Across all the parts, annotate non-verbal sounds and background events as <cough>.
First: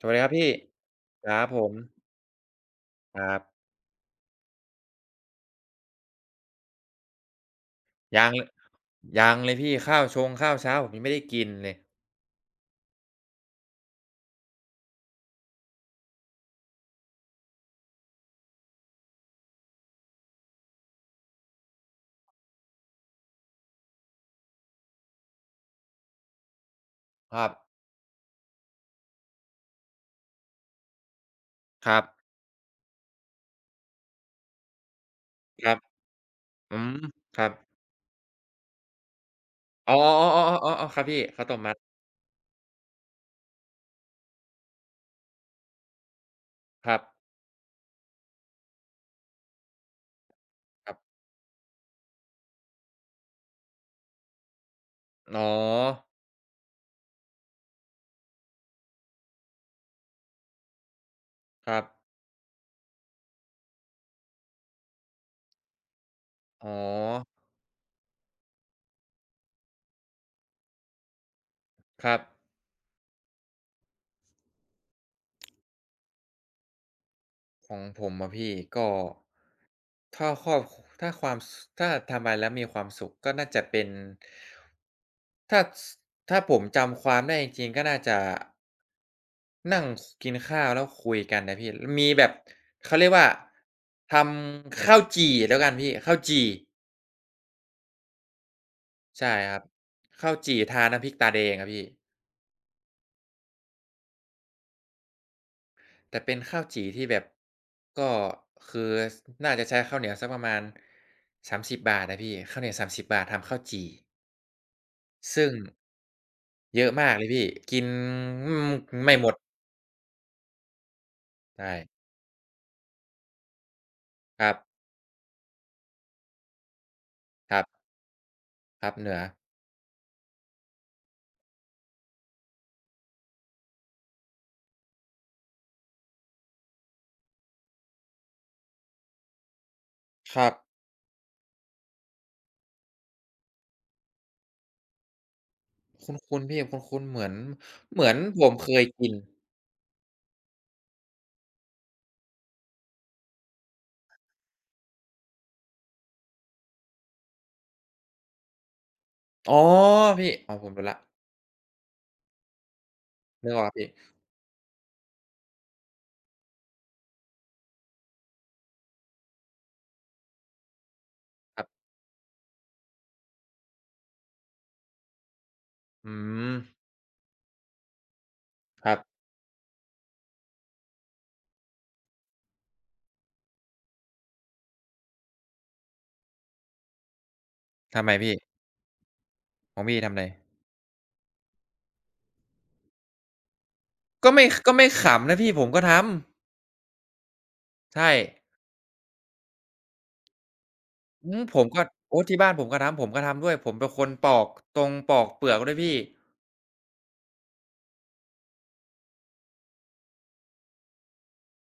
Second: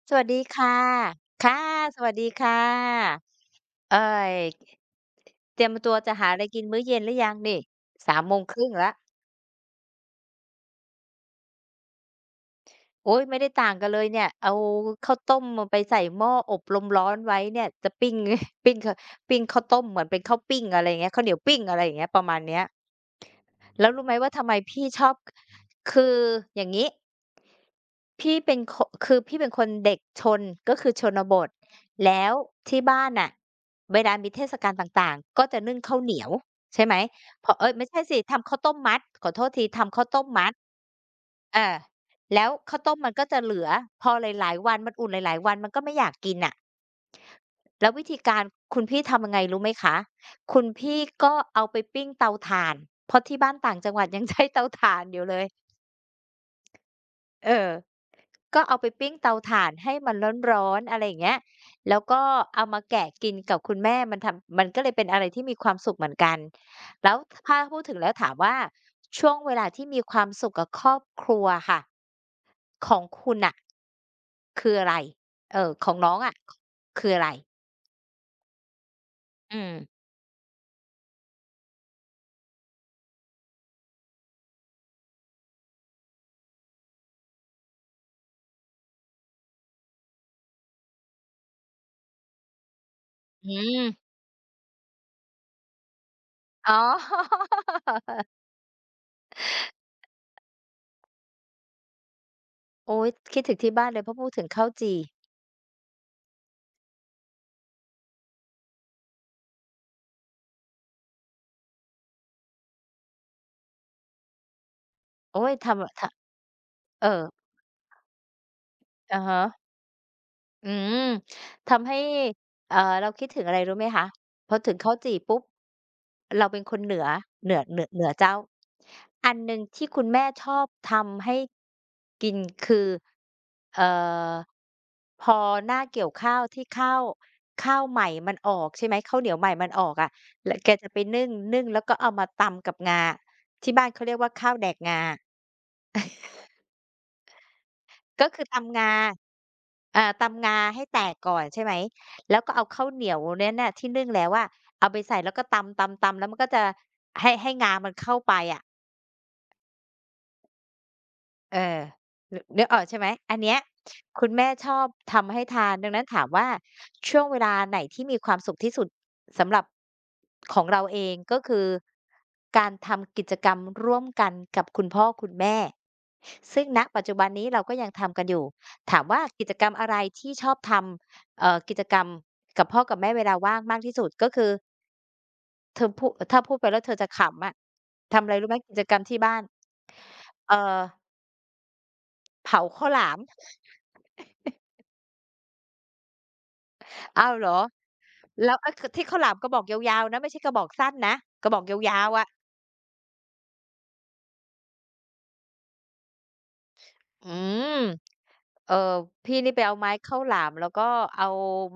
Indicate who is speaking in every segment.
Speaker 1: ส
Speaker 2: ส
Speaker 1: วัสดี
Speaker 2: วั
Speaker 1: ค
Speaker 2: ส
Speaker 1: รับ
Speaker 2: ดี
Speaker 1: พี่
Speaker 2: ค่ะ
Speaker 1: ครับ
Speaker 2: ค่ะ
Speaker 1: ผม
Speaker 2: สวัสดีค่ะ
Speaker 1: ครับ
Speaker 2: เอ่ยเตรียมตัวจะหาอะไรกินมื้อเย็นหรือยังนี่สาม
Speaker 1: ยัง
Speaker 2: โมง
Speaker 1: เลย
Speaker 2: ครึ3 0แล้ว
Speaker 1: ยังเลยพี่ข้าวชงข้าวเช้าผมยังไม่ได้กินเลย
Speaker 2: โอ๊ยไม่ได้ต่างกันเลยเนี่ยเอาข้าวต้มมาไปใส่หม้ออบลมร้อนไว้เนี่ยจะปิ้ง <laughs> ปิ้งขปิ้งข้าวต้มเหมือนเป็นข้าวปิ้งอะไรอย่างเงี้ยข้าวเหนียวปิ้งอะไรอย่างเงี้ยประมาณเนี้ย แล้วรู้ไหมว่าทำไมพี่ชอบคืออย่างนี้
Speaker 1: ครับ
Speaker 2: พี่เป็นคคือพี่เป็นคนเด็กชนก็คือชนบท
Speaker 1: ครับ
Speaker 2: แล้วที่บ้านน่ะเวลามีเทศกาลต่างๆก็จะ
Speaker 1: ค
Speaker 2: นึ่
Speaker 1: รั
Speaker 2: ง
Speaker 1: บ
Speaker 2: ข้าวเหนียว
Speaker 1: อื
Speaker 2: ใช่ไหม
Speaker 1: มค
Speaker 2: พ
Speaker 1: รับ
Speaker 2: อเอ้ยไม่ใช่สิทำข้าวต้มมัดขอโทษที
Speaker 1: อ๋อ
Speaker 2: ทำข้าวต้มมัด
Speaker 1: ๆๆๆๆๆครับพี่ข้าวต้
Speaker 2: เอ
Speaker 1: มมั
Speaker 2: อ
Speaker 1: ด
Speaker 2: แล้วข้าวต้มมันก็จะเหลือพอหลายๆวันมันอุ่นหลายๆวันมันก็ไม่อยากกินน่ะ
Speaker 1: ครับ
Speaker 2: แล้ววิธีการคุณพี่ทำยังไงรู้ไหมคะ คุณ
Speaker 1: ครั
Speaker 2: พี่
Speaker 1: บ
Speaker 2: ก็เอาไปปิ้งเตาถ่านเพราะที่บ้านต่างจังหวัด <laughs> ยังใช้เตาถ่านอยู่เล
Speaker 1: อ๋
Speaker 2: ย
Speaker 1: อ
Speaker 2: เออ ก็เอาไปปิ้งเตาถ่านให้มันร้อนๆอะไรอย่างเงี้ย
Speaker 1: ครับ
Speaker 2: แล้วก็เอามาแกะกินกับคุณแม่มันทำมันก็เลยเป็นอะไรที่มีความสุขเหมือนกัน
Speaker 1: อ๋อ
Speaker 2: แล้วถ้าพูดถึงแล้วถามว่าช่วงเวลาที่มีความสุขกับครอบครัวค่ะ
Speaker 1: ครับ
Speaker 2: ของคุณน่ะคืออะไรเออของน้องอะคืออะไร
Speaker 1: ของผมอะพี่ก็
Speaker 2: อืม
Speaker 1: ถ้าครอบถ้าความสถ้าทำอะไรแล้วมีความสุขก็น่าจะเป็น ถ้าสถ้าผมจำความได้จริงๆก็น่าจะนั่งคกินข้าวแล้วคุยกันนะพี่มีแบบเขาเรียกว่า
Speaker 2: อืม
Speaker 1: ทำข้าวจี่แล้วกันพี่ข้าวจี่
Speaker 2: อ๋อ <laughs>
Speaker 1: ใช่ครับข้าวจี่ทาน้ำพริกตาแดงอะพี่
Speaker 2: โอ้ย คิดถึงที่บ้านเลยเพราะพูดถึงข้าวจี่
Speaker 1: แต่เป็นข้าวจี่ที่แบบก็คือสน่าจะใช้ข้าวเหนียวสักประมาณสามสิบ30อะพี่ข้าวเหนียวสามสิบบาททำข้าวจี่
Speaker 2: โอ้
Speaker 1: ซึ่
Speaker 2: ย
Speaker 1: ง
Speaker 2: ทำอะทะ
Speaker 1: เยอะ
Speaker 2: เอ่
Speaker 1: มาก
Speaker 2: อ
Speaker 1: เลยพี่กินอืมไม่
Speaker 2: อะ
Speaker 1: หมด
Speaker 2: ฮะ อืม
Speaker 1: ใช่
Speaker 2: ทำให้เราคิดถึงอะไรรู้ไหมคะ
Speaker 1: ค
Speaker 2: พ
Speaker 1: รั
Speaker 2: อถึง
Speaker 1: บ
Speaker 2: ข้าวจี่ปุ๊บเราเป็นคนเหนือ
Speaker 1: ครับ
Speaker 2: เหนือเจ้า
Speaker 1: ครับเหนือ
Speaker 2: อันหนึ่งที่คุณแม่ชอบทำให้กินคือเอ่อพอหน้าเกี่ยวข้าวข้าวใหม่มันออกใช่ไหมข้าวเหนียวใหม่มันออกอะ
Speaker 1: ครั
Speaker 2: แล้
Speaker 1: บ
Speaker 2: วแกจะไปนึ่งแล้วก็เอามาตำกับงาที่บ้านเขาเรียกว่าข้าวแดกงา
Speaker 1: คุ้นๆพี่คุ้นๆเหมือนเหมือน
Speaker 2: ก็
Speaker 1: ผ
Speaker 2: คือ
Speaker 1: มเค
Speaker 2: ตำ
Speaker 1: ย
Speaker 2: งา
Speaker 1: กิน
Speaker 2: ตำงาให้แตกก่อนใช่ไหม แล้วก็เอาข้าวเหนียวนั้นน่ะที่นึ่งแล้วอะเอาไปใส่แล้วก็ตำๆๆแล้วมันก็จะให้งามันเข้าไปอะ
Speaker 1: อ๋อพี่อ๋อผมรู้แล้ว
Speaker 2: เออนึกออกใช่ไหมอัน
Speaker 1: นึ
Speaker 2: เนี้
Speaker 1: ก
Speaker 2: ย
Speaker 1: ออกแล้วพี่
Speaker 2: คุณแม่ชอบทำให้ทานดังนั้นถามว่าช่วงเวลาไหนที่มีความสุขที่สุดสำหรับของเราเองก็
Speaker 1: ค
Speaker 2: คื
Speaker 1: รั
Speaker 2: อ
Speaker 1: บ
Speaker 2: การทำกิจกรรมร่วมกันกับคุณพ่อคุณแม่
Speaker 1: อืม
Speaker 2: ซึ่งณปัจจุบันนี้เราก็ยังทำกันอยู่
Speaker 1: ครั
Speaker 2: ถาม
Speaker 1: บ
Speaker 2: ว่ากิจกรรมอะไรที่ชอบทำกิจกรรมกับพ่อกับแม่เวลาว่างมากที่สุดก็คือเธอพูดถ้าพูดไปแล้วเธอจะขำอะ
Speaker 1: ทำไม
Speaker 2: ทำอะ
Speaker 1: พี่
Speaker 2: ไรรู้ไหมกิจกรรมที่บ้าน
Speaker 1: ของพี่ทำไร
Speaker 2: เอ่อเผาข้าวหลาม
Speaker 1: ก็ไม่ก็ไม่ขำนะพี่ผมก็ท
Speaker 2: อ้าวเหรอ
Speaker 1: ำใช่
Speaker 2: แล้วก็คือที่ข้าวหลามกระบอกยาวๆนะไม่ใช่กระบอกสั้นนะ
Speaker 1: อืม
Speaker 2: กระบ
Speaker 1: ผ
Speaker 2: อก
Speaker 1: มก็
Speaker 2: ยาวๆ
Speaker 1: โอ้
Speaker 2: อะ
Speaker 1: ที่บ้านผมก็ทำผมก็ทำด้วยผมเป็นคนปอกตรงปอกเปลือกด้วยพี่
Speaker 2: อืม เออพี่นี่ไปเอาไม้ข้าวหลามแล้วก็เอา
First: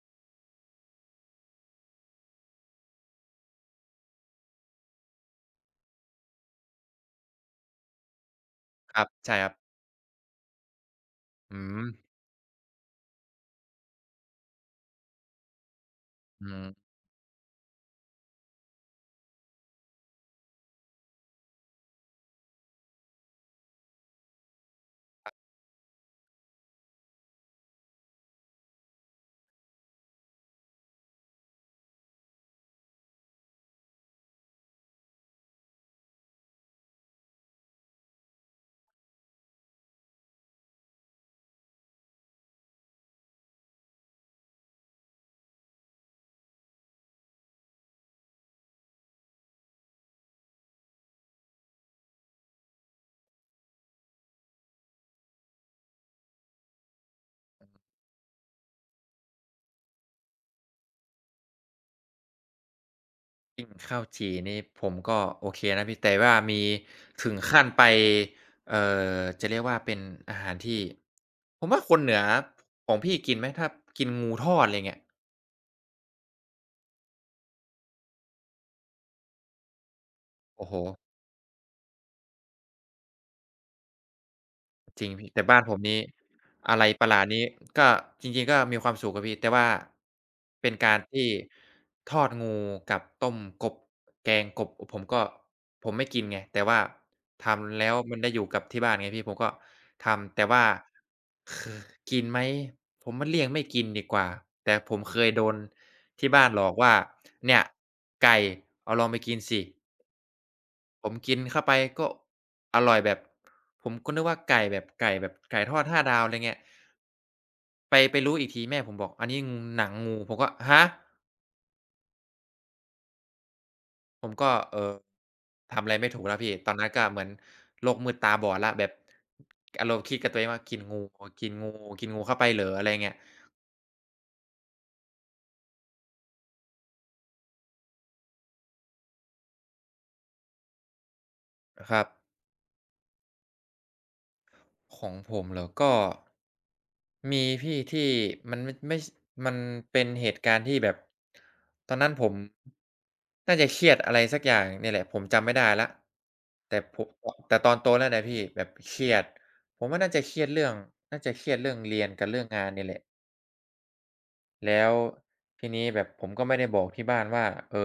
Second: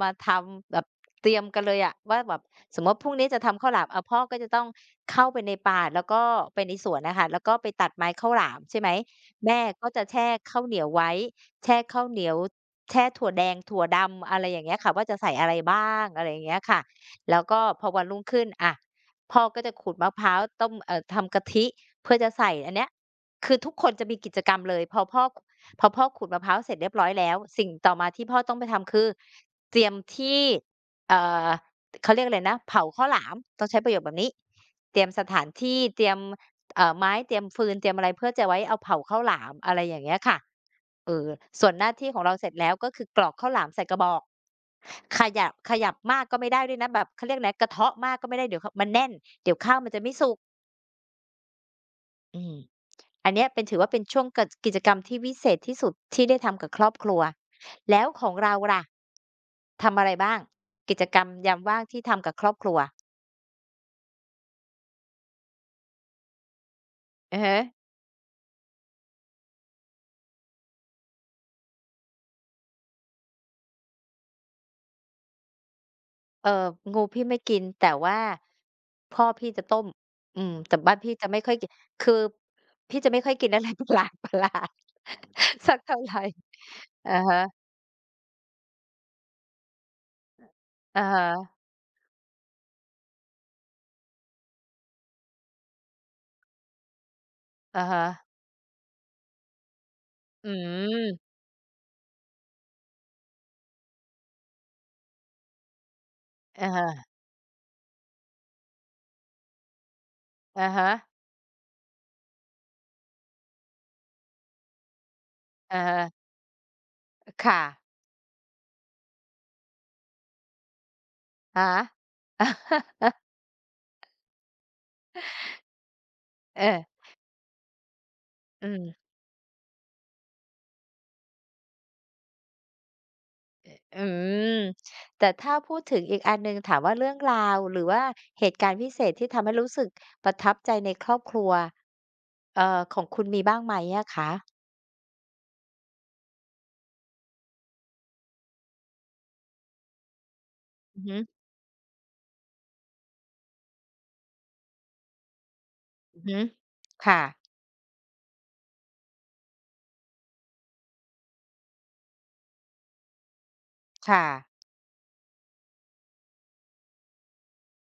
Speaker 2: มาทำแบบเตรียมกันเลยอะว่าแบบสมมติว่าพรุ่งนี้จะทำข้าวหลามอ่ะพ่อก็จะต้องเข้าไปในป่าแล้วก็ไปในสวนนะคะแล้วก็ไปตัดไม้ข้าวหลามใช่ไหม
Speaker 1: ครับใช่ครั
Speaker 2: แม่
Speaker 1: บ
Speaker 2: ก็จะแช่ข้าวเหนียวไว้
Speaker 1: อื
Speaker 2: แช่
Speaker 1: ม
Speaker 2: ข้าวเหนียวแช่ถั่วแดงถั่วดำอะไรอย่างเงี้ยค่ะว่าจะใส่อะไรบ้างอะไรอย่าง
Speaker 1: อื
Speaker 2: เงี้ยค่ะ
Speaker 1: ม
Speaker 2: แล้วก็พอวันรุ่งขึ้นอะพ่อก็จะขูดมะพร้าวต้มทำกะทิเพื่อจะใส่อันเนี้ยคือทุกคนจะมีกิจกรรมเลยพอพ่อขูดมะพร้าวเสร็จเรียบร้อยแล้วสิ่งต่อมาที่พ่อต้องไปทำคือเตรียมที่เอ่อเขาเรียกอะไรนะเผาข้าวหลามต้องใช้ประโยคแบบนี้เตรียมสถานที่เตรียมไม้เตรียมฟืนเตรียมอะไรเพื่อจะไว้เอาเผาข้าวหลามอะไรอย่างเงี้ยค่ะเออส่วนหน้าที่ของเราเสร็จแล้วก็คือกรอกข้าวหลามใส่กระบอกขยับมากก็ไม่ได้ด้วยนะแบบเขาเรียกอะไรกระเทาะมากก็ไม่ได้เดี๋ยวขมันแน่นเดี๋ยวข้าวมันจะไม่สุกอืม อันเนี้ยเป็นถือว่าเป็นช่วงกิจกรรมที่วิเศษที่สุดที่ได้ทำกับครอบครัวแล้วของเราล่ะทำอะไรบ้างกิจกรรมยามว่างที่ทำกับครอบครัว
Speaker 1: กินข้าวจี่นี่ผมก็โอเคนะพี่แต่ว่ามีถึ
Speaker 2: อ
Speaker 1: ง
Speaker 2: อฮะ
Speaker 1: ขั้นไปเอ่จะเรียกว่าเป็นอาหารที่ผมว่าคนเหนือของพี่กินไหมถ้ากินงูทอดอะไรเงี้ย
Speaker 2: เอองูพี่ไม่กินแต่ว่าพ่อพี่จะต้มอืม
Speaker 1: โอ้
Speaker 2: แต่
Speaker 1: โฮ
Speaker 2: บ้านพี่จะไม่ค่อยกินคือพี่จะไม่ค่อยกินอะไร <laughs> ประหลาด
Speaker 1: จริงพี่แต่บ้าน
Speaker 2: <laughs> สั
Speaker 1: ผ
Speaker 2: ก
Speaker 1: ม
Speaker 2: เท่า
Speaker 1: นี้
Speaker 2: ไหร
Speaker 1: อะไรประห
Speaker 2: อะ
Speaker 1: ลาด
Speaker 2: ฮะ
Speaker 1: นี้ก็จริงๆก็มีความสุขครับพี่แต่ว่าเป็นการ
Speaker 2: อะ
Speaker 1: ที่
Speaker 2: ฮะ
Speaker 1: ทอดงูกับต้มกบแกงกบผมก็ผมไม่กินไงแต่ว่าทำ
Speaker 2: อะ
Speaker 1: แล้ว
Speaker 2: ฮะ
Speaker 1: มันได้อยู่กับที่บ้านไงพี่ผมก็ทำแต่
Speaker 2: อื
Speaker 1: ว่า
Speaker 2: ม
Speaker 1: คือกินไหมผมมันเลี่ยงไม่กินดีกว่าแต่ผมเคยโดนที่บ้านหล
Speaker 2: อะ
Speaker 1: อกว่า
Speaker 2: ฮะ
Speaker 1: เนี่ยไก่เอาลองไปกินสิ
Speaker 2: อะฮะ
Speaker 1: ผมกินเข้าไปก็อร่อยแบบผมก็นึกว่าไก่แบบไก่แบบไก่ทอ
Speaker 2: อะ
Speaker 1: ดห้าดา
Speaker 2: ฮะ
Speaker 1: วอะไรเงี้ย
Speaker 2: ค่ะ
Speaker 1: ไปไปรู้อีกทีแม่ผมบอกอันนี้งหนังงูผมก็ฮะ
Speaker 2: อะฮะ <laughs>
Speaker 1: ผมก็ทำอะไรไม่ถูกแล้วพี่
Speaker 2: เอ
Speaker 1: ตอน
Speaker 2: อ
Speaker 1: นั้นก็เหมือนโลกมืดตาบอด
Speaker 2: อื
Speaker 1: แล้ว
Speaker 2: ม
Speaker 1: แบบอารมณ์คิดกับตัวเองว่ากินงูกินงูกินงูเข้าไปเหรออะไรเงี้ย
Speaker 2: อืมแต่ถ้าพูดถึงอีกอันหนึ่งถามว่าเรื่องราวหรือว่าเหตุการณ์พิเศษที่ทำให้รู้สึกประทับใจในครอบครัว
Speaker 1: ครับ
Speaker 2: ของคุณมีบ้างไหมอะคะ
Speaker 1: ของผมเหรอก็ มีพี่ที่มันไม่ไม่มันเป็นเหตุการณ์ที่แบบ
Speaker 2: อือฮึ
Speaker 1: ตอนนั้นผมน่าจะเครียดอะไรสักอย่างเนี่ยแหละผมจำไม่ได้แล้ว
Speaker 2: อือฮึ
Speaker 1: แต่ผม
Speaker 2: ค่ะ
Speaker 1: แต่ตอนโตแล้วนะพี่แบบเครียดผมว่าน่าจะเครียดเรื่องน่าจะเครียดเรื่องเรียนกับเรื่องงานเนี่ยแหละ
Speaker 2: ค่ะ
Speaker 1: แล้วทีนี้แบบผมก็ไม่ได้บอกที่บ้านว่าเออ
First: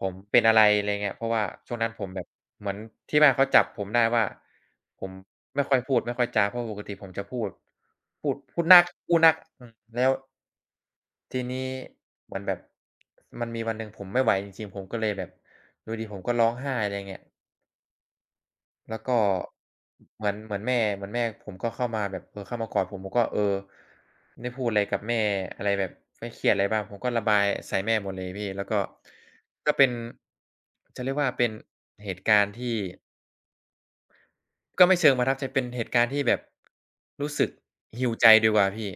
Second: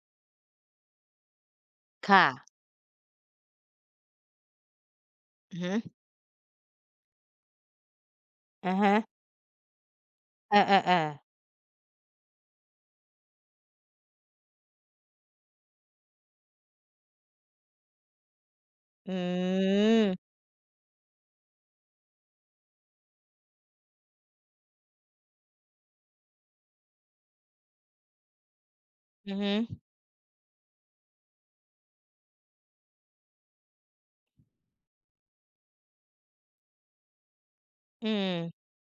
Speaker 1: ผมเป็นอะไรอะไรเงี้ยเพราะว่าช่วงนั้นผมแบ
Speaker 2: ค่ะ
Speaker 1: บเหมือนที่บ้านเขาจับผมได้ว่าผม
Speaker 2: อือ
Speaker 1: ไม่
Speaker 2: ฮึ
Speaker 1: ค่อยพูดไม่ค่อยจาเพราะปกติผมจะพูดพูด
Speaker 2: อะ
Speaker 1: นัก
Speaker 2: ฮะ
Speaker 1: พูดนักอืมแล้ว
Speaker 2: เออๆๆ
Speaker 1: ทีนี้เหมือนแบบมันมีวันหนึ่งผมไม่ไหวจริงๆผมก็เลยแบบอยู่ดีๆผมก็ร้องไห้อะไรเงี้ย แล้ว
Speaker 2: อื
Speaker 1: ก็เหมื
Speaker 2: ม
Speaker 1: อนเหมือนแม่เหมือนแม่ผมก็เข้ามาแบบเออเข้ามากอดผมผมก็เออได้พูดอะไรกับแม่อะไรแบบไม่เครียดอะไรบ้างผมก็ระบายใส่แม่หมดเลยพี่แล้วก็
Speaker 2: อือฮึ
Speaker 1: ก็เป็นจะเรียกว่าเป็นเหตุการณ์ที่ก็ไม่เชิงประทับใจเป็นเหตุการณ์ที่แบบรู้สึก
Speaker 2: อื
Speaker 1: heal ใจดีกว่า
Speaker 2: ม
Speaker 1: พี่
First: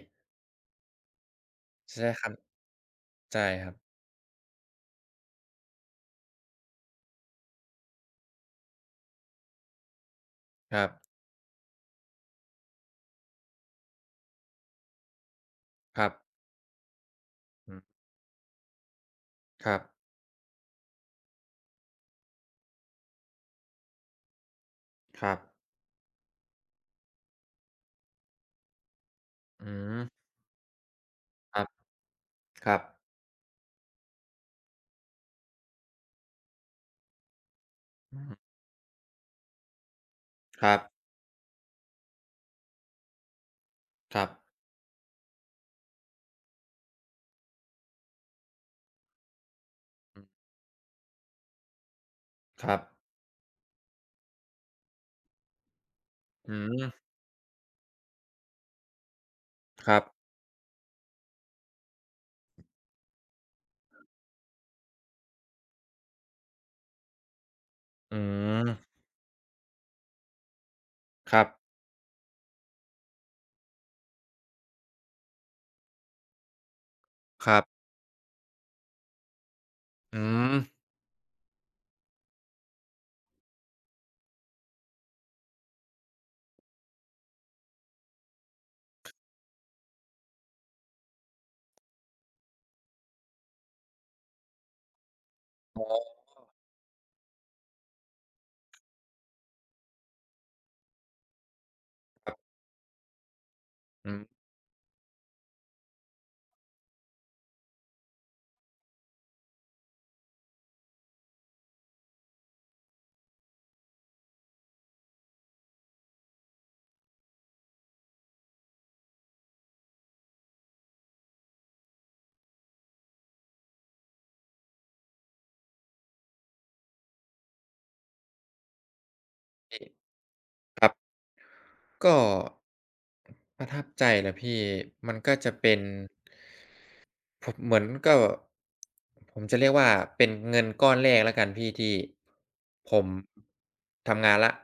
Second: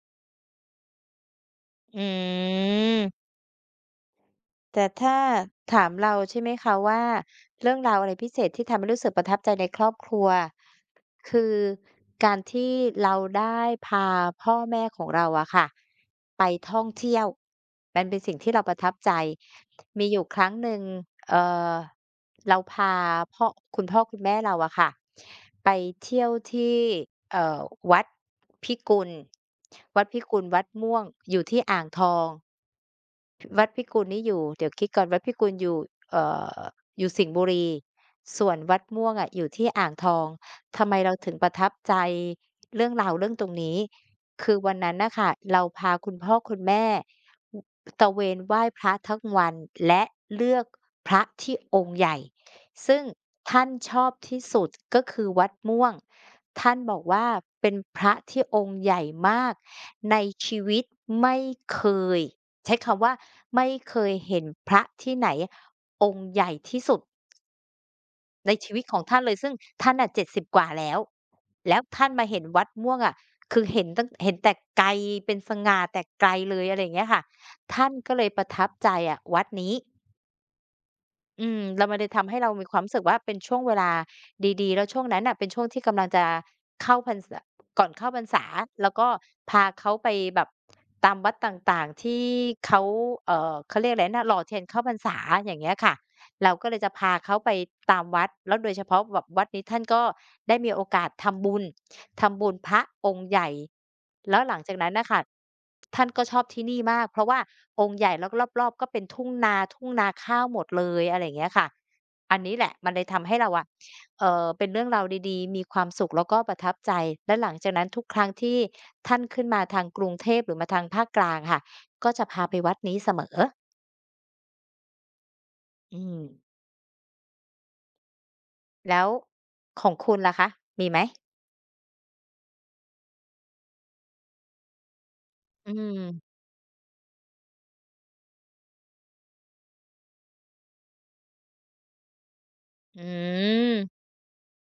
Speaker 2: อื
Speaker 1: ใช้ค
Speaker 2: ม
Speaker 1: ำใช่ครับ
Speaker 2: แต่ถ้าถามเราใช่ไหมคะว่าเรื่องราวอะไรพิเศษที่ทำให้รู้สึกประทับใจในครอบครัว
Speaker 1: ครับ
Speaker 2: คือการที่เราได้พาพ่อแม่ของเราอะค่ะ
Speaker 1: ครับ
Speaker 2: ไปท่องเที่ยว
Speaker 1: อืม
Speaker 2: มันเป็นสิ่งที่เราประทับใจ
Speaker 1: ครับ
Speaker 2: มีอยู่ครั้งหนึ่งเอ่อเราพาพ่อคุณพ่อคุณแม่เราอะค่ะ
Speaker 1: ครับ
Speaker 2: ไปเที่ยวที่เอ่อวัดพิกุล
Speaker 1: อืม
Speaker 2: วัดพิกุลวัดม่วงอยู่
Speaker 1: ค
Speaker 2: ที่
Speaker 1: รับ
Speaker 2: อ่างทอง
Speaker 1: ครับ
Speaker 2: วัดพิกุลนี่อยู่เดี๋ยวคิดก่อนวัดพิกุลอยู่เอ่ออยู่สิงห์บุรี
Speaker 1: อืม
Speaker 2: ส่วนวัดม่วงอะอยู่ที่อ่างทอง
Speaker 1: ครับ
Speaker 2: ทำไมเราถึงประทับใจเรื่องราวเรื่องตรงนี้
Speaker 1: ครับ
Speaker 2: คือวันนั้นน่ะค่ะเราพาคุณพ่อคุณแม่อตระเวนไหว้พระทั้งวันและ
Speaker 1: อืม
Speaker 2: เลือกพระที่องค์ใหญ่
Speaker 1: ครับ
Speaker 2: ซึ่งท่านชอบที่สุดก็คือวัดม่วง
Speaker 1: อื
Speaker 2: ท่านบอก
Speaker 1: ม
Speaker 2: ว่าเป็นพระที่องค์ใหญ่มาก
Speaker 1: ครับ
Speaker 2: ในชีวิตไม่เคย ใช้คำว่าไม่เคยเห็นพระที่ไหนองค์ใหญ่ที่สุด
Speaker 1: อื
Speaker 2: ในชีวิตข
Speaker 1: ม
Speaker 2: องท่านเลยซึ่งท่านน่ะ70กว่าแล้ว
Speaker 1: ครับ
Speaker 2: แล้วท่านมาเห็นวัดม่วงอะคือเห็นแต่ไกลเป็นสง่าแต่ไกลเลยอะไรอย่างเงี้ยค่ะ
Speaker 1: ครับ
Speaker 2: ท่านก็เลยประทับใจอะวัดนี้
Speaker 1: อืม
Speaker 2: อืมแล้วมันเลยทำให้เรามีความรู้สึกว่าเป็นช่วงเวลาดีๆแล้วช่วงนั้นน่ะเป็นช่วงที่กำลังจะเข้าพรรษาก่อนเข้าพรรษาแล้วก็พาเขาไปแบบตามวัดต่างๆที่เขาเขาเรียกอะไรนะหล่อเทียนเข้าพรรษาอย่างเงี้ยค่ะเราก็เลยจะพาเขาไปตามวัดแล้วโดยเฉพาะแบบวัดนี้ท่านก็ได้มีโอกาสทำบุญ
Speaker 1: ครั
Speaker 2: ทำบุญ
Speaker 1: บ
Speaker 2: พระองค์ใหญ่
Speaker 1: อื
Speaker 2: แล้ว
Speaker 1: ม
Speaker 2: หลังจากนั้นน่ะค่ะท่านก็ชอบที่นี่มากเพราะว่าองค์ใหญ่แล้วก็รอบๆก็เป็นทุ่งนาทุ่งนาข้าวหมดเลยอะไรอย่างเงี้ยค่ะอันนี้แหละมันเลยทำให้เราอะเป็นเรื่องราวดีๆมีความสุขแล้วก็ประทับใจและหลังจากนั้นทุกครั้งที่ท่านขึ้นมาทางกรุงเทพหรือมาทางภาคกลางค่ะก็จะพาไปวัดนี้เสมออืมแล้วข
Speaker 1: พี่
Speaker 2: องคุณล่ะคะ
Speaker 1: ค
Speaker 2: มี
Speaker 1: รับ
Speaker 2: ไหม
Speaker 1: ก็ประทับใจเหรอพี่มันก็จะ
Speaker 2: อื
Speaker 1: เป็น
Speaker 2: ม
Speaker 1: ผมเหมือนก็ผมจะเรียกว่าเป็นเงินก้อนแรกแล้วกันพี่ที่ผ
Speaker 2: อื
Speaker 1: ม
Speaker 2: ม
Speaker 1: ทำงานแล้ว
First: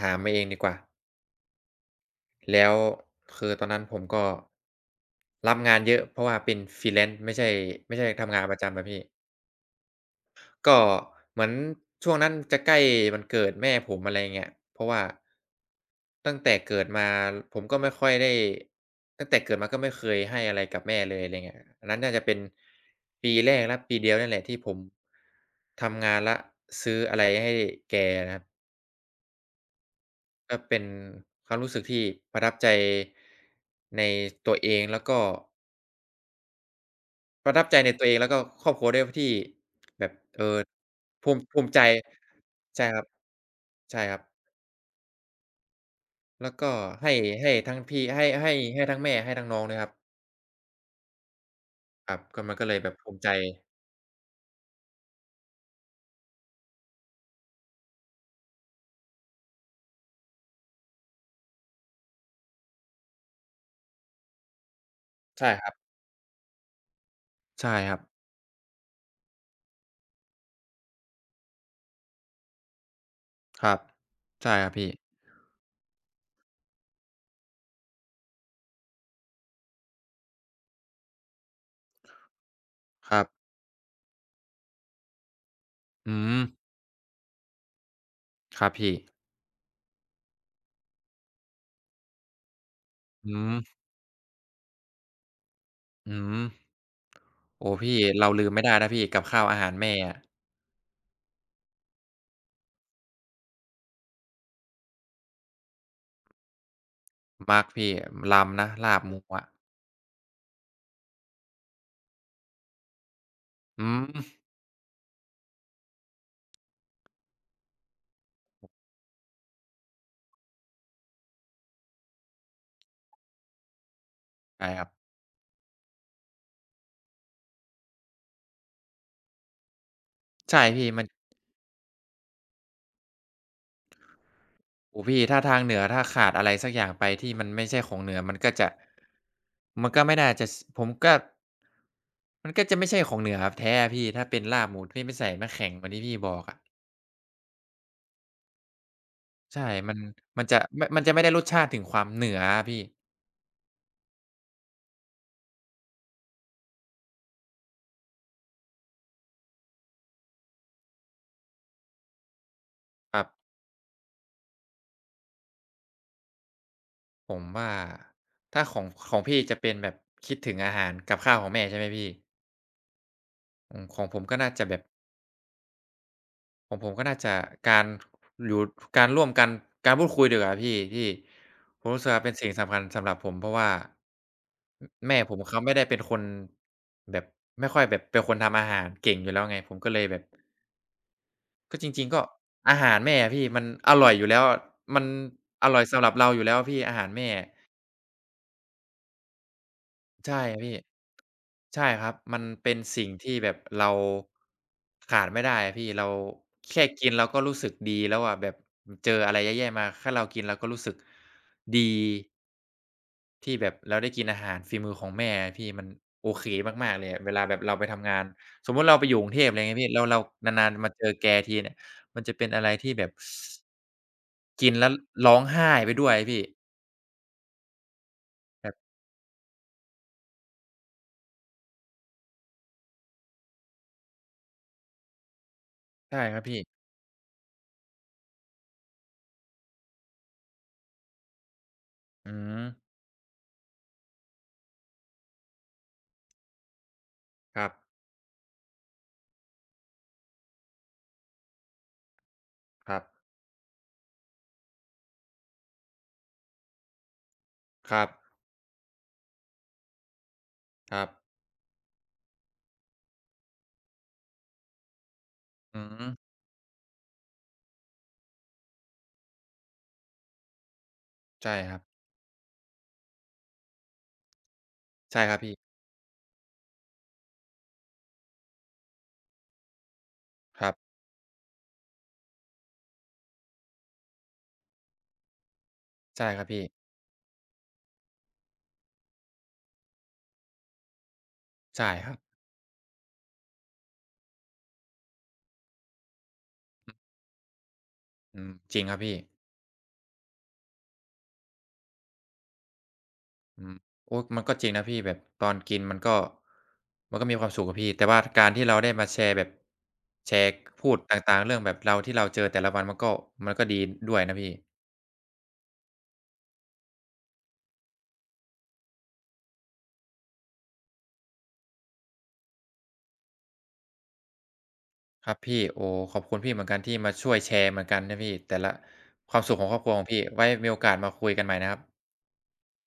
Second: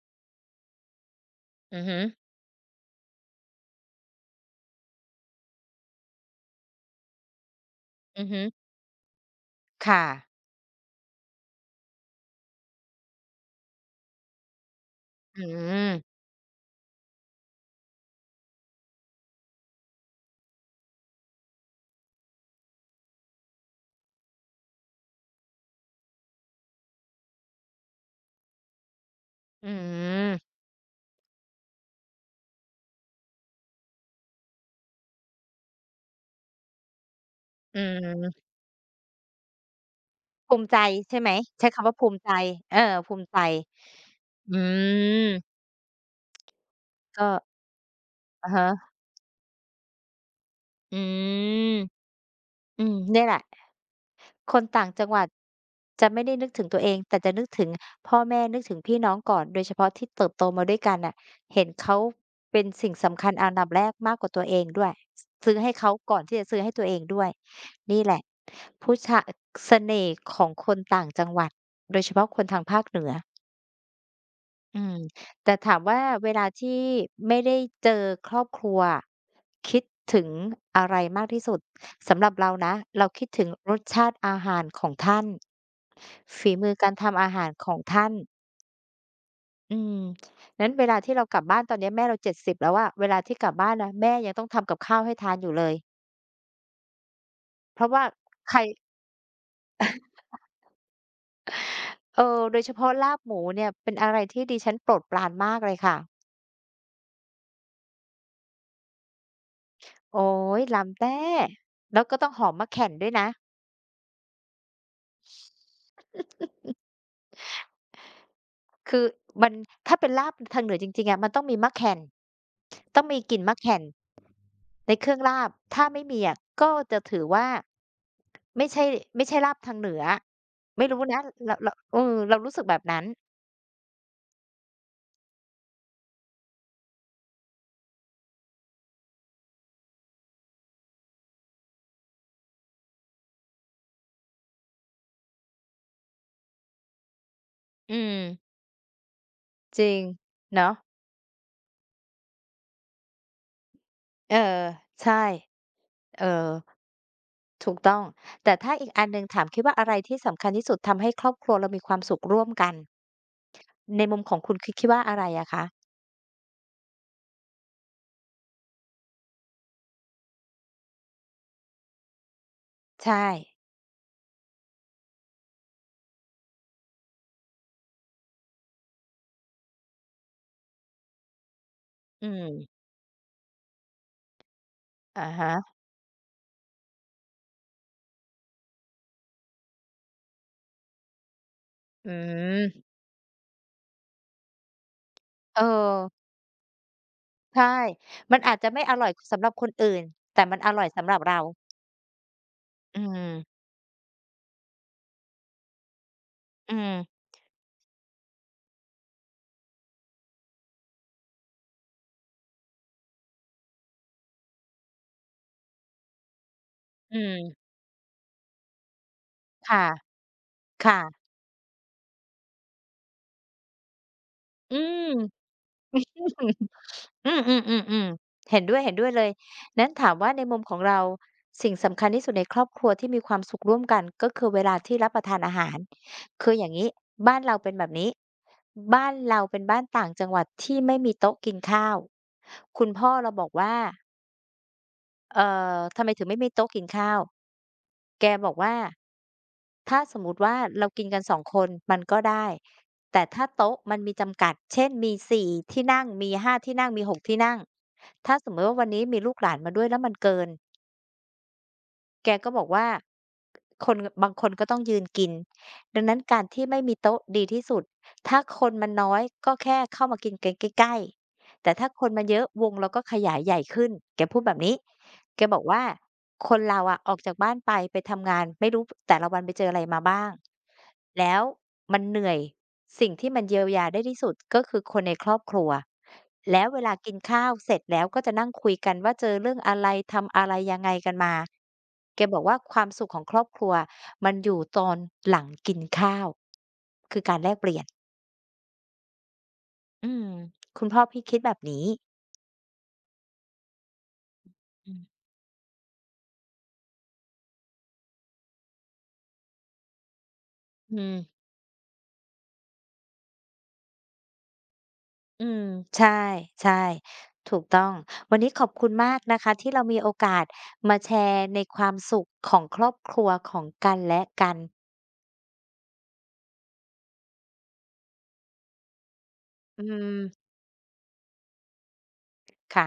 Speaker 1: หามาเองดีกว่า
Speaker 2: อือฮ
Speaker 1: แล้วคือตอนนั้นผมก็รับงานเยอะเพราะว่าเป็น Freelance ไม่ใช่
Speaker 2: ึ
Speaker 1: ทำงาน
Speaker 2: ๆ
Speaker 1: ประจำอะพี่
Speaker 2: ค่ะ
Speaker 1: ก็เหมือนช่วงนั้นจะใกล้วันเกิดแม่ผมอะไรเงี้ยเพราะว่า
Speaker 2: อืม
Speaker 1: ตั้งแต่เกิดมาผมก็ไม่ค่อยได้ตั้งแต่เกิดมาก็ไม่เคยให้อะไรกับแม่เลยอะไรเงี้ยอันนั้นน่าจะเป็นปีแรกและปีเดียวนั่นแหละที่ผมทำงานแล้วซื้ออะไรให้แกนะครับ
Speaker 2: อืม
Speaker 1: ก็เป็นความรู้สึกที่ประทับใจในตัวเองแล้วก็ ประทับใจ
Speaker 2: อื
Speaker 1: ในตัวเองแล้วก็
Speaker 2: ม
Speaker 1: ครอบครัวด้วยที่แบบเอ
Speaker 2: ภู
Speaker 1: อ
Speaker 2: มิใจใช่ไหม
Speaker 1: ภูมิภู
Speaker 2: ใช้
Speaker 1: มิใจ
Speaker 2: คำว่าภูมิใจเอ
Speaker 1: ใช่
Speaker 2: อ
Speaker 1: ครับ
Speaker 2: ภูมิใจ
Speaker 1: ใช่ครับ
Speaker 2: อืม
Speaker 1: แล้วก็ให้
Speaker 2: ก็
Speaker 1: ให้ทั้งพี่ให้
Speaker 2: อะ
Speaker 1: ให้ให้
Speaker 2: ฮะ
Speaker 1: ทั้งแม่ให้ทั้งน้องด้วยครับ
Speaker 2: อืม
Speaker 1: ครับก็มันก็เลย
Speaker 2: อื
Speaker 1: แบ
Speaker 2: ม
Speaker 1: บภูมิ
Speaker 2: เนี่ย
Speaker 1: ใจ
Speaker 2: แหละคนต่างจังหวัดจะไม่ได้นึกถึงตัวเองแต่จะนึกถึงพ่อแม่นึกถึงพี่น้องก่อนโดยเฉพาะที่เติบโตมาด้วยกันน่ะเห็นเขาเป็นสิ่งสำคัญอันดับแรกมากกว่าตัวเองด้วยซ
Speaker 1: ใช่
Speaker 2: ซื้อ
Speaker 1: ค
Speaker 2: ให้
Speaker 1: รับ
Speaker 2: เขาก่อนที่จะซื้อให้ตัวเองด้วย
Speaker 1: ใช่ครั
Speaker 2: นี่
Speaker 1: บ
Speaker 2: แหละผู้ชะเสน่ห์ของคนต่างจังหวัดโดยเฉพาะคนทางภาคเหนือ
Speaker 1: ครับใช่ครับ
Speaker 2: อื
Speaker 1: พี่
Speaker 2: มแต่ถามว่าเวลาที่ไม่ได้เจอครอบครัวอะคิดถึงอะไรมากที่สุดสำหรับเรานะเรา
Speaker 1: ครั
Speaker 2: คิ
Speaker 1: บ
Speaker 2: ดถึงรสชาติอาหารของท่าน
Speaker 1: อืม
Speaker 2: ฝีมือการทำอาหารของท่าน
Speaker 1: ครับพี่
Speaker 2: อืมงั้นเวลาที่เรากลับบ้านตอนเนี้ยแม่เรา70แล้วอะเวลา
Speaker 1: อื
Speaker 2: ที่กลั
Speaker 1: ม
Speaker 2: บบ้านนะแม่ยังต้องทำกับข้าวให้ทานอยู่เลย
Speaker 1: อืมโอ้
Speaker 2: เพราะ
Speaker 1: พี่
Speaker 2: ว่า
Speaker 1: เราลืม
Speaker 2: ใคร
Speaker 1: ไม่ได้นะพี่กับข้าวอาหารแม่อะ
Speaker 2: เออโดยเฉพาะลาบหมูเนี่ยเป็นอะไรที่ดิฉันโปรดปรานมากเลยค่ะ
Speaker 1: มักพี่รำนะลาบหมูอะ
Speaker 2: โอ๊ยล้ำแต้แล้วก็ต้องหอมมะแข่นด้วยนะ
Speaker 1: อืม
Speaker 2: คือมันถ้าเป็นลาบทางเหนือจริงๆอะมันต้องมีมะแข่นต้องมีกลิ่นมะแข่น
Speaker 1: ใช่ครับ
Speaker 2: ในเครื่องลาบถ้าไม่มีอะก็จะถือว่าไม่ใช่ไม่ใช่ลาบทางเหนือ
Speaker 1: ใช่
Speaker 2: ไม่
Speaker 1: พี่
Speaker 2: รู้
Speaker 1: มัน
Speaker 2: นะเรารู้สึกแบบนั้น
Speaker 1: โอ้โพี่ถ้าทางเหนือถ้าขาดอะไรสักอย่างไปที่มันไม่ใช่ของเหนือมันก็ไม่น่าจะสผมก็มันก็จะไม่ใช่ของเหนือแท้อะพี่ถ้าเป็นลาบหมูที่ไม่ใส่น้ำแข็งเหมือนที่พี่บอกอะ
Speaker 2: อืม
Speaker 1: ใช่
Speaker 2: จริ
Speaker 1: มัน
Speaker 2: ง
Speaker 1: มันจะ
Speaker 2: เนาะ
Speaker 1: ไม่มันจะไม่ได้รสชาติถึงความเหนืออะพี่
Speaker 2: เออใช่เออถูกต้องแต่ถ้าอีกอันหนึ่งถามคิดว่าอะไรที่สำคัญที่สุดทำให้ครอบครัวเรามีความสุขร่วมกัน
Speaker 1: ครับ
Speaker 2: ในมุมของคุณคดคิดว่าอะไรอะคะ
Speaker 1: ผมว่าถ้าของพี่จะเป็นแบบคิดถึงอาหารกับข้าวของแม่ใช่ไหมพี่
Speaker 2: ใช่
Speaker 1: อืมของผมก็น่าจะแบบ ของผมก็น่าจะการอยู่การร่วมกันการพูดคุยดีกว่าพี่ที่ผมรู้สึกว่า
Speaker 2: อื
Speaker 1: เป็นสิ่งสำ
Speaker 2: ม
Speaker 1: คัญสำหรับผมเพราะว่าแม่
Speaker 2: อะ
Speaker 1: ผม
Speaker 2: ฮะ
Speaker 1: เขาไม่ได้เป็นคนแบบไม่ค่อยแบบเป็นคนทำอาหารเก่งอยู่แล้วไงผมก็เลยแบบก็จริ
Speaker 2: อื
Speaker 1: งๆก็
Speaker 2: ม
Speaker 1: อาหารแม่อะพี่มันอร่อยอยู่แล้วมัน
Speaker 2: เออ
Speaker 1: อร่อยสำหรับเราอยู่แล้วพี่อาหารแม่
Speaker 2: ใช่มันอาจจะไม่อร่อยสำหรับคนอื่น
Speaker 1: ใช่
Speaker 2: แต่มัน
Speaker 1: อะ
Speaker 2: อ
Speaker 1: พี่
Speaker 2: ร่อยสำหรับเรา
Speaker 1: ใช่ครับมันเป็น
Speaker 2: อื
Speaker 1: สิ่งที่แบบ
Speaker 2: ม
Speaker 1: เราขาดไม่ได้อะพี่เรา
Speaker 2: อื
Speaker 1: แค่กิน
Speaker 2: ม
Speaker 1: เราก็รู้สึกดีแล้วอะแบบเจออะไรแย่ๆมาแค่เรากินเราก็รู้สึกดีที่แบบเราได้กินอาหารฝีมือของแม่อะพี่มันโอเคมากๆเลย
Speaker 2: อื
Speaker 1: อะเวลาแบบ
Speaker 2: ม
Speaker 1: เราไปทำงานสมมุติเราไปอยู่กรุงเทพอะไรอย่างเงี้ย
Speaker 2: ค่ะ
Speaker 1: พี่แล้วเรานานๆมา
Speaker 2: ค่ะ
Speaker 1: เจอแกทีเนี่ยมันจะเป็นอะไรที่แบบกิน
Speaker 2: อื
Speaker 1: แล้ว
Speaker 2: ม
Speaker 1: ร้องไห้ไปด้วยอะพี่
Speaker 2: อืมๆๆๆเห็น
Speaker 1: แบ
Speaker 2: ด้
Speaker 1: บ
Speaker 2: วยเห็นด้วยเลย นั้นถามว่าในมุมของเราสิ่งสำคัญที่สุดในครอบครัวที่มีความสุขร่วมกันก็คือเวลาที่รับประทานอาหาร
Speaker 1: ใช่ครับ
Speaker 2: คือ
Speaker 1: พี่
Speaker 2: อย่างงี้บ้านเราเป็นแบบนี้บ้านเราเป็นบ้านต่างจังหวัดที่ไม่มีโต๊ะกินข้าว
Speaker 1: อืม
Speaker 2: คุณพ่อเราบอกว่า เอ่ทำไมถึงไม่มีโต๊ะกินข้าว
Speaker 1: ครับ
Speaker 2: แกบอกว่าถ้าสมมุติว่าเรากินกันสองคนมันก็ได้
Speaker 1: ครับ
Speaker 2: แต่ถ้าโต๊ะมันมีจำกัดเช่นมีสี่ที่นั่งมีห้าที่นั่งมีหกที่นั่ง
Speaker 1: ครับ
Speaker 2: ถ้าสมมุติว่าวันนี้มีลูกหลานมาด้วยแล้วมันเกิน
Speaker 1: ครับ
Speaker 2: แกก็บอกว่าคนบางคนก็ต้องยืนกิน
Speaker 1: อื
Speaker 2: ดัง
Speaker 1: ม
Speaker 2: นั้นการที่ไม่มีโต๊ะดีที่สุดถ้าคนมันน้อยก็แค่เข้ามากินกันใกล้
Speaker 1: ใช่
Speaker 2: ๆแต่
Speaker 1: ครับ
Speaker 2: ถ้าคนมันเยอะวงเราก็ขยายใหญ่ขึ้นแกพูดแบบนี้
Speaker 1: ใช่ครับ
Speaker 2: แกบอก
Speaker 1: พี่
Speaker 2: ว่าคนเราอะออกจากบ้านไปทำงานไม่รู้แต่ละวันไปเจออะไรมาบ้าง
Speaker 1: ครับ
Speaker 2: แล้วมันเหนื่อย สิ่งที่มันเยียวยาได้ที่สุดก็คือคนในครอบครัว
Speaker 1: ใช่ครับ
Speaker 2: แล้
Speaker 1: พี่
Speaker 2: วเวลากินข้าวเสร็จแล้วก็จะนั่งคุยกันว่าเจอเรื่องอะไรทำอะไรยังไงกันมา
Speaker 1: ใช่ครับ
Speaker 2: แกบอกว่าความสุขของครอบครัวมันอยู่ตอนหลังกินข้าวคือการแลกเปลี่ยน
Speaker 1: อืมจริงครับพี่
Speaker 2: อืมคุณพ่อพี่คิดแบบนี้
Speaker 1: อืมโอ๊ยมันก็จริงนะ
Speaker 2: อื
Speaker 1: พี่แบ
Speaker 2: ม
Speaker 1: บตอนกินมันก็มันก็มีความสุขอะพี่แต่ว่าการที่เราได้มาแชร์แชร์พู
Speaker 2: อื
Speaker 1: ด
Speaker 2: ม
Speaker 1: ต่างๆเรื่องแบบเราที่เราเจอแต่ละวันมันก็ดีด้วยนะพี่
Speaker 2: อืมใช่ใช่ถูกต้องวันนี้ขอบคุณมากนะคะที่เรามีโอกาสมาแชร์ในความสุขของครอบครัวของกันและกัน
Speaker 1: ครับพี่โอ้ขอบคุณพี่เหมือนกันที่มาช่วยแชร์เหมือนกันนะพี่แต่ละความสุขของคร
Speaker 2: อื
Speaker 1: อบครัวของ
Speaker 2: ม
Speaker 1: พี่ไว้มีโอกาสมาคุยกันใหม่นะครับ
Speaker 2: ค่ะ